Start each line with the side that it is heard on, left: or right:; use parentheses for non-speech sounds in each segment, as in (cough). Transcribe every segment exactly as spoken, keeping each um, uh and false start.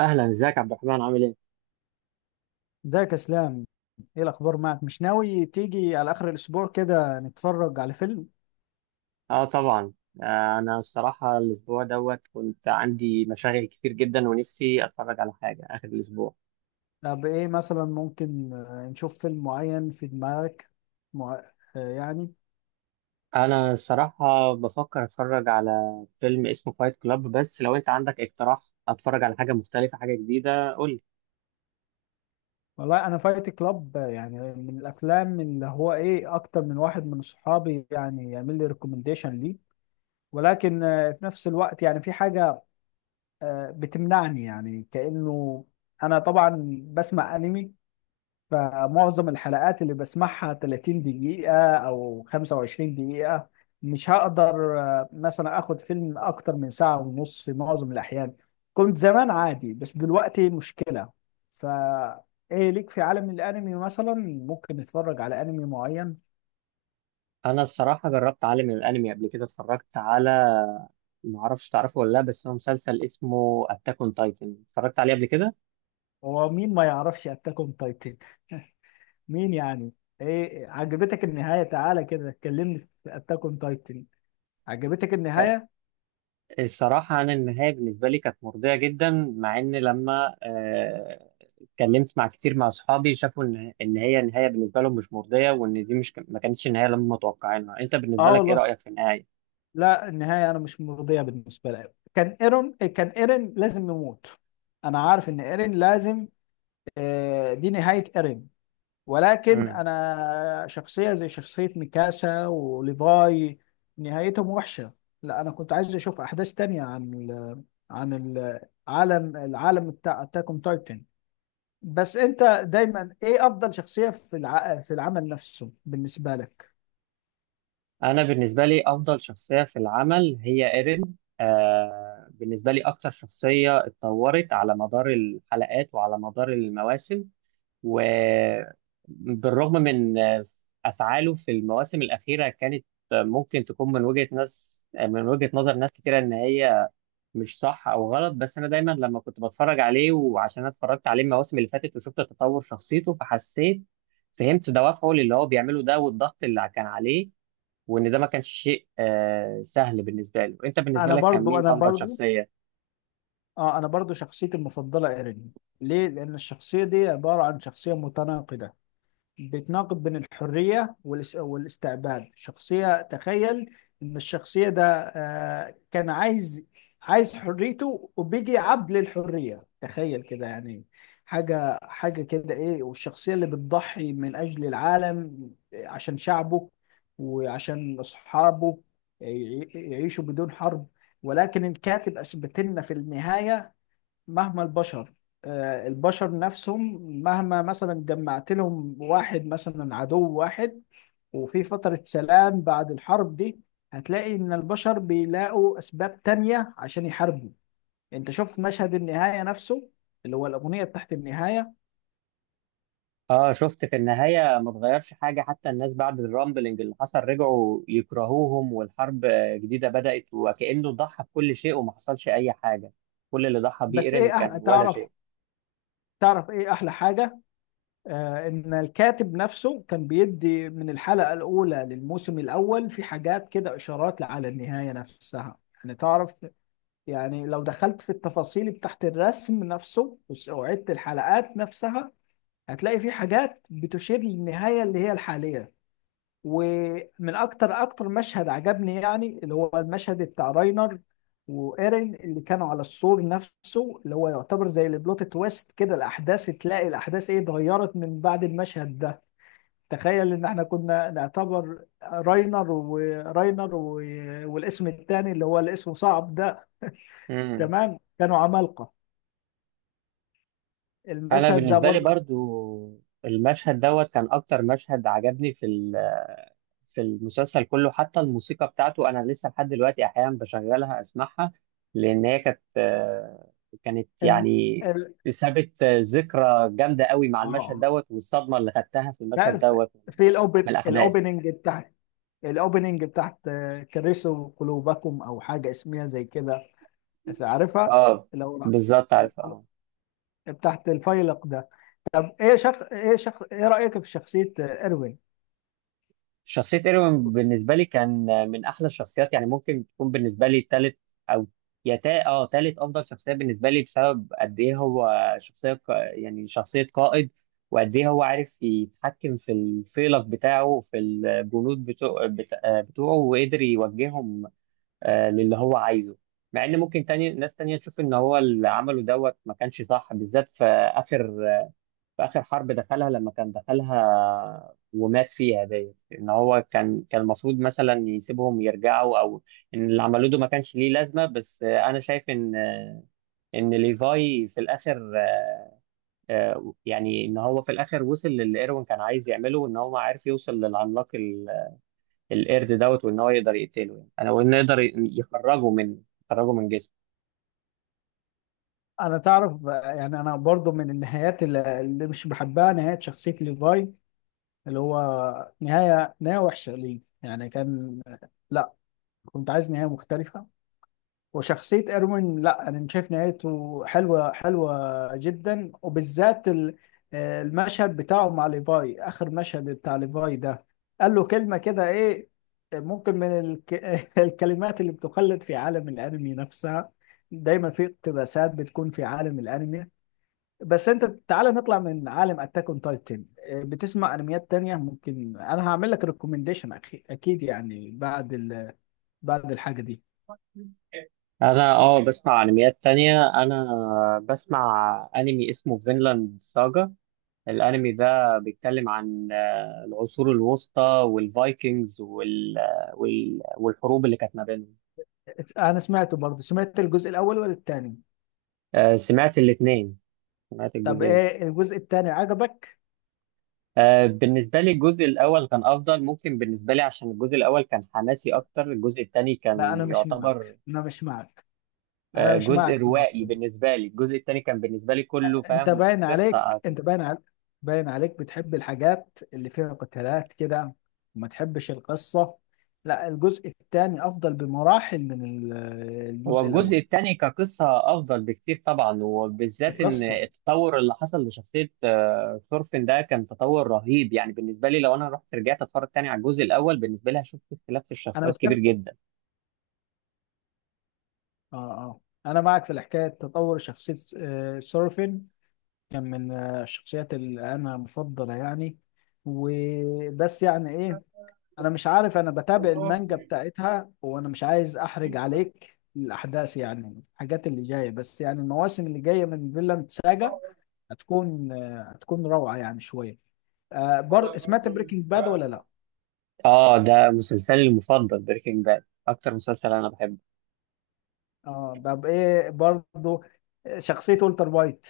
right: اهلا، ازيك عبد الرحمن؟ عامل ايه؟
left: ازيك يا اسلام. ايه الاخبار معك؟ مش ناوي تيجي على اخر الاسبوع كده نتفرج على فيلم؟
right: اه، طبعا. آه انا الصراحه الاسبوع دوت كنت عندي مشاغل كتير جدا ونفسي اتفرج على حاجه اخر الاسبوع.
left: طب ايه مثلا ممكن، آه، نشوف فيلم معين في دماغك؟ مع... آه، يعني.
right: انا الصراحه بفكر اتفرج على فيلم اسمه فايت كلاب، بس لو انت عندك اقتراح اتفرج على حاجه مختلفه حاجه جديده قول لي.
left: والله انا فايت كلاب، آه، يعني من الافلام اللي هو ايه اكتر من واحد من صحابي يعني يعمل لي ريكومنديشن ليه. ولكن آه، في نفس الوقت يعني في حاجة آه، بتمنعني يعني كأنه. انا طبعا بسمع انمي، فمعظم الحلقات اللي بسمعها 30 دقيقة أو 25 دقيقة. مش هقدر آه، مثلا آخد فيلم أكتر من ساعة ونص في معظم الأحيان. كنت زمان عادي بس دلوقتي مشكلة. فا إيه ليك في عالم الأنمي مثلا؟ ممكن نتفرج على أنمي معين.
right: انا الصراحه جربت عالم الانمي قبل كده، اتفرجت على، ما اعرفش تعرفه ولا لا، بس هو مسلسل اسمه اتاك اون تايتن اتفرجت عليه قبل كده.
left: هو مين ما يعرفش أتاك أون تايتن؟ مين يعني. إيه، عجبتك النهاية؟ تعالى كده كلمني في أتاك أون تايتن. عجبتك النهاية؟
right: الصراحة أنا النهاية بالنسبة لي كانت مرضية جدا، مع إن لما آه، اتكلمت مع كتير مع أصحابي شافوا إن إن هي النهاية بالنسبة لهم مش مرضية وإن دي مش ما كانتش النهاية اللي هم متوقعينها، أنت بالنسبة
left: آه
right: لك إيه
left: والله،
right: رأيك في النهاية؟
left: لا النهاية أنا مش مرضية بالنسبة لي. كان إيرون كان إيرين لازم يموت. أنا عارف إن إيرين لازم، آه، دي نهاية إيرين. ولكن
right: امم
left: أنا شخصية زي شخصية ميكاسا وليفاي، نهايتهم وحشة. لا أنا كنت عايز أشوف أحداث تانية عن ال عن العالم العالم بتاع أتاك أون تايتن. بس أنت دايما إيه أفضل شخصية في الع... في العمل نفسه بالنسبة لك؟
right: أنا بالنسبة لي أفضل شخصية في العمل هي إيرين، آه، بالنسبة لي أكتر شخصية اتطورت على مدار الحلقات وعلى مدار المواسم، وبالرغم من أفعاله في المواسم الأخيرة كانت ممكن تكون من وجهة ناس، من وجهة نظر ناس كتيرة إن هي مش صح أو غلط، بس أنا دايما لما كنت بتفرج عليه وعشان أنا اتفرجت عليه المواسم اللي فاتت وشفت تطور شخصيته فحسيت، فهمت دوافعه للي هو بيعمله ده والضغط اللي كان عليه، وإن ده ما كانش شيء آه، سهل بالنسبة له. أنت بالنسبة
left: أنا
right: لك كان
left: برضو
right: مين
left: أنا
right: أفضل
left: برضو
right: شخصية؟
left: اه انا برضو شخصيتي المفضله ايرين. ليه؟ لان الشخصيه دي عباره عن شخصيه متناقضه. بتناقض بين الحريه والاس- والاستعباد. شخصيه تخيل ان الشخصيه ده آه كان عايز عايز حريته، وبيجي عبد للحريه، تخيل كده يعني. حاجه حاجه كده ايه، والشخصيه اللي بتضحي من اجل العالم عشان شعبه وعشان اصحابه يعي- يعيشوا بدون حرب. ولكن الكاتب اثبت لنا في النهايه، مهما البشر، آه، البشر نفسهم مهما مثلا جمعت لهم واحد مثلا عدو واحد وفي فترة سلام بعد الحرب دي، هتلاقي إن البشر بيلاقوا أسباب تانية عشان يحاربوا. أنت شفت مشهد النهاية نفسه، اللي هو الأغنية تحت النهاية.
right: اه، شفت في النهاية ما اتغيرش حاجة، حتى الناس بعد الرامبلينج اللي حصل رجعوا يكرهوهم والحرب آه، جديدة بدأت وكأنه ضحى بكل شيء وما حصلش أي حاجة، كل اللي ضحى بيه
left: بس
right: إيرين
left: إيه
right: كان
left: أحلى،
right: ولا
left: تعرف؟ تعرف إيه أحلى حاجة؟ آه إن الكاتب نفسه كان بيدي من الحلقة الأولى للموسم الأول في حاجات كده، إشارات على النهاية نفسها. يعني تعرف، يعني لو دخلت في التفاصيل بتاعت الرسم نفسه وس- وعدت الحلقات نفسها، هتلاقي في حاجات بتشير للنهاية اللي هي الحالية. ومن أكتر أكتر مشهد عجبني يعني اللي هو المشهد بتاع راينر وإيرين اللي كانوا على السور نفسه، اللي هو يعتبر زي البلوت تويست كده. الأحداث تلاقي الأحداث إيه اتغيرت من بعد المشهد ده. تخيل إن إحنا كنا نعتبر راينر وراينر و... والاسم التاني اللي هو الاسم صعب ده.
right: شيء.
left: تمام كانوا عمالقة.
right: انا
left: المشهد ده
right: بالنسبه لي
left: برضه
right: برضو المشهد دوت كان اكتر مشهد عجبني في ال- في المسلسل كله، حتى الموسيقى بتاعته انا لسه لحد دلوقتي احيانا بشغلها اسمعها، لان هي كانت آه، كانت
left: الم...
right: يعني
left: ال...
right: سابت آه، ذكرى جامده قوي مع المشهد
left: اه
right: دوت والصدمه اللي خدتها في المشهد
left: لا،
right: دوت
left: في
right: من
left: الاوبن
right: الاحداث.
left: الاوبننج بتاعت الاوبننج بتاعت آه، كرسوا قلوبكم او حاجه اسمها زي كده، بس عارفها.
right: اه،
left: لو
right: بالظبط
left: ال-
right: عارف، اه.
left: بتاعت الفيلق ده. ايه شخ... ايه شخ... ايه رايك في شخصيه آه، اروين؟
right: شخصية ايروين بالنسبة لي كان من أحلى الشخصيات، يعني ممكن تكون بالنسبة لي تالت، أو يا تا اه تالت أفضل شخصية بالنسبة لي، بسبب قد إيه هو شخصية ق- يعني شخصية قائد، وقد إيه هو عارف يتحكم في الفيلق بتاعه وفي الجنود بتوع بت- آه، بتوعه وقدر يوجههم آه، للي هو عايزه. مع إن ممكن تاني ناس تانية تشوف إن هو اللي عمله دوت ما كانش صح، بالذات في آخر في آخر حرب دخلها لما كان دخلها ومات فيها ديت، إن هو كان كان المفروض مثلا يسيبهم يرجعوا أو إن اللي عملوه ده ما كانش ليه لازمة، بس آه، أنا شايف إن آه، إن ليفاي في الآخر آه، آه، يعني إن هو في الآخر وصل للي إيروين كان عايز يعمله، وإن هو عارف يوصل للعملاق ال- القرد دوت، وإن هو يقدر يقتله، يعني أنا، وإنه يقدر ي- يخرجه من يخرجه من جسمه.
left: انا تعرف، آه، يعني انا برضو من النهايات اللي اللي مش بحبها، نهايه شخصيه ليفاي اللي هو نهايه نهايه وحشه ليه يعني. كان لا، كنت عايز نهايه مختلفه. وشخصية إروين، لا أنا شايف نهايته حلوة حلوة جدا، وبالذات ال- آه، المشهد بتاعه مع ليفاي، آخر مشهد بتاع ليفاي ده قال له كلمة كده إيه. ممكن من الك... (laughs) الكلمات اللي بتخلد في عالم الأنمي نفسها، دايما في اقتباسات بتكون في عالم الأنمي. بس أنت تعالى نطلع من عالم أتاك أون تايتن. بتسمع أنميات تانية؟ ممكن أنا هعمل لك ريكومنديشن أكيد، يعني بعد ال... بعد الحاجة دي.
right: أنا أه بسمع أنميات تانية، أنا بسمع أنمي اسمه فينلاند ساجا. الانمي ده بيتكلم عن آه، العصور الوسطى والفايكنجز وال... آه، وال... والحروب اللي كانت ما بينهم.
left: انا سمعته برضه. سمعت الجزء الاول ولا التاني؟
right: آه، سمعت الاثنين، سمعت
left: طب
right: الجزئين.
left: ايه، الجزء التاني عجبك؟
right: آه، بالنسبة لي الجزء الأول كان أفضل، ممكن بالنسبة لي عشان الجزء الأول كان حماسي أكتر، الجزء الثاني
left: لا
right: كان
left: انا مش
right: يعتبر
left: معك انا مش معك انا
right: آه،
left: مش
right: جزء
left: معك صراحة.
right: روائي. بالنسبة لي الجزء الثاني كان بالنسبة لي كله
left: انت
right: فاهم
left: باين
right: قصة.
left: عليك انت باين عليك باين عليك بتحب الحاجات اللي فيها قتالات كده، وما تحبش القصة. لا الجزء التاني افضل بمراحل من ال-
right: هو
left: الجزء
right: الجزء
left: الاول.
right: الثاني كقصة أفضل بكتير طبعا، وبالذات إن
left: القصة.
right: التطور اللي حصل لشخصية آه، ثورفين ده كان تطور رهيب، يعني بالنسبة لي لو أنا رحت رجعت أتفرج تاني على الجزء الأول بالنسبة لي هشوف في اختلاف في
left: انا
right: الشخصيات
left: بستنى.
right: كبير جدا.
left: اه اه، انا معك في الحكاية. تطور شخصية آه، سورفين كان من آه، الشخصيات اللي انا مفضله يعني. وبس يعني ايه، انا مش عارف، انا بتابع المانجا بتاعتها وانا مش عايز احرج عليك الاحداث يعني الحاجات اللي جايه. بس يعني المواسم اللي جايه من فيلاند ساجا هتكون آه، هتكون روعه يعني شويه. آه برضه، سمعت بريكنج باد ولا لا؟
right: آه، ده مسلسلي المفضل، بريكنج باد أكتر مسلسل أنا بحبه.
left: اه طب ايه برضه شخصيه والتر وايت؟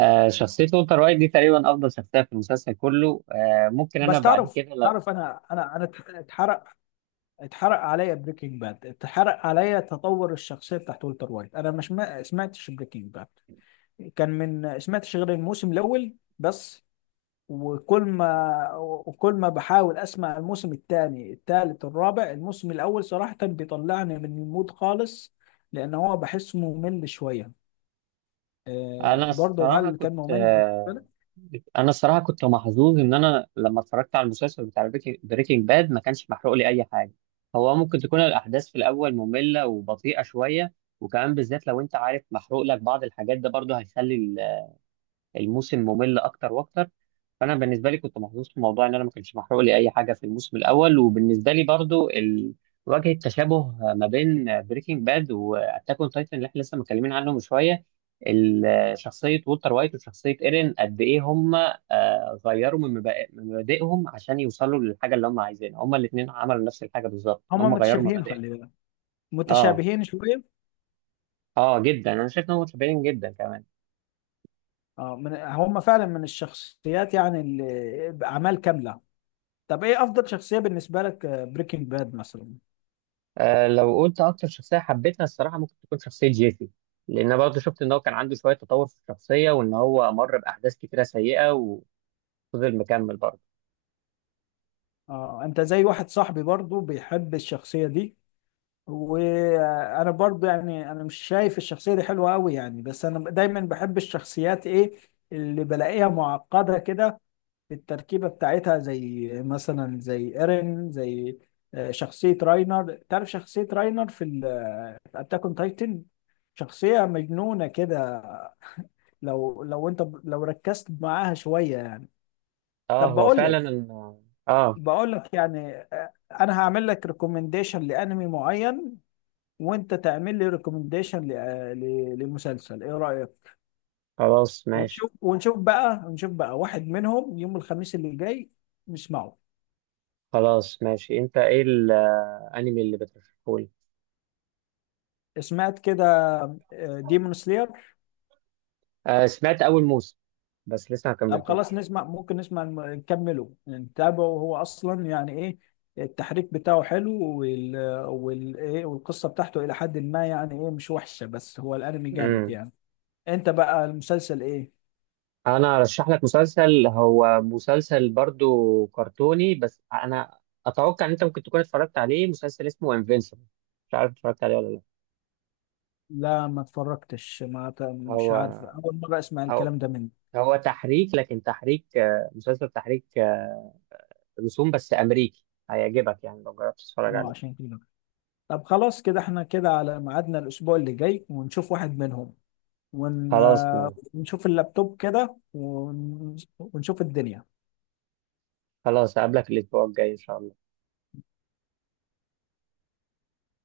right: آه، شخصية والتر وايت دي تقريبا أفضل شخصية في المسلسل كله، آه ممكن أنا
left: بس
right: بعد
left: تعرف،
right: كده لو،
left: تعرف انا انا انا اتحرق اتحرق عليا بريكنج باد، اتحرق عليا تطور الشخصيه بتاعت والتر وايت. انا مش ما سمعتش بريكنج باد. كان من سمعتش غير الموسم الاول بس. وكل ما وكل ما بحاول اسمع الموسم الثاني الثالث الرابع، الموسم الاول صراحه بيطلعني من المود خالص. لان هو بحسه ممل شويه. آه
right: أنا
left: برضه
right: الصراحة
left: هل
right: كنت
left: كان ممل بالنسبه
right: آه،
left: لك؟
right: انا الصراحه كنت محظوظ ان انا لما اتفرجت على المسلسل بتاع بريكنج باد ما كانش محروق لي اي حاجه. هو ممكن تكون الاحداث في الاول ممله وبطيئه شويه، وكمان بالذات لو انت عارف محروق لك بعض الحاجات ده برضه هيخلي ال- الموسم ممل اكتر واكتر. فانا بالنسبه لي كنت محظوظ في موضوع ان انا ما كانش محروق لي اي حاجه في الموسم الاول، وبالنسبه لي برضو ال... واجهة تشابه ما بين بريكنج باد واتاك اون تايتن اللي احنا لسه متكلمين عنه من شويه. ال- شخصيه وولتر وايت وشخصيه ايرين قد ايه هم آه، غيروا من مبادئ- من مبادئهم عشان يوصلوا للحاجه اللي هم عايزينها، هم الاثنين عملوا نفس الحاجه بالظبط،
left: هما
right: هم غيروا
left: متشابهين،
right: مبادئهم.
left: خلي بالك،
right: اه،
left: متشابهين شويه.
right: اه جدا، انا شايف انهم متشابهين جدا كمان.
left: اه، من هم فعلا من الشخصيات يعني اللي اعمال كامله. طب ايه افضل شخصية بالنسبة لك بريكنج باد مثلا؟
right: آه، لو قلت اكتر شخصيه حبيتها الصراحه ممكن تكون شخصيه جيسي، لان أنا برضه شفت ان هو كان عنده شويه تطور في الشخصيه وان هو مر باحداث كتيره سيئه وفضل مكمل برضه.
left: اه، انت زي واحد صاحبي برضو بيحب الشخصية دي. وانا برضو، يعني انا مش شايف الشخصية دي حلوة قوي يعني، بس انا دايما بحب الشخصيات ايه اللي بلاقيها معقدة كده في التركيبة بتاعتها، زي مثلا زي ايرين، زي آه، شخصية راينر. تعرف شخصية راينر في ال- في اتاك اون تايتن؟ شخصية مجنونة كده لو لو انت لو ركزت معاها شوية يعني.
right: اه،
left: طب
right: هو
left: بقول لك
right: فعلا. إن- اه
left: بقول لك يعني، آه، انا هعمل لك ريكومنديشن لانمي معين، وانت تعمل لي ريكومنديشن لمسلسل. ايه رايك؟
right: خلاص ماشي.
left: ونشوف ونشوف بقى ونشوف بقى واحد منهم يوم الخميس اللي جاي نسمعه.
right: خلاص ماشي، انت ايه الانمي اللي بترشحه لي؟
left: سمعت كده ديمون سلاير؟
right: آه، سمعت اول موسم بس لسه ما
left: طب خلاص
right: كملتوش.
left: نسمع، ممكن نسمع، الم- نكمله نتابعه. هو اصلا يعني ايه، التحريك بتاعه حلو، وال وال ايه والقصه بتاعته الى حد ما يعني ايه مش وحشه، بس هو الانمي جامد
right: امم
left: يعني. انت بقى المسلسل ايه؟
right: انا ارشح لك مسلسل، هو مسلسل برضه كرتوني، بس انا اتوقع ان انت ممكن تكون اتفرجت عليه، مسلسل اسمه انفينسيبل، مش عارف اتفرجت عليه ولا لا.
left: لا ما اتفرجتش، ما ت- مش
right: هو
left: عارف، اول مره اسمع
right: هو
left: الكلام ده منك.
right: هو تحريك، لكن تحريك آه، مسلسل تحريك آه، رسوم بس أمريكي، هيعجبك يعني لو جربت تتفرج
left: اه
right: عليه.
left: عشان كده. طب خلاص كده احنا كده على ميعادنا الاسبوع اللي جاي، ونشوف واحد منهم ون...
right: خلاص
left: آه،
right: ماشي.
left: ونشوف اللابتوب كده، ون... ونشوف الدنيا.
right: خلاص أقابلك الأسبوع الجاي إن شاء الله.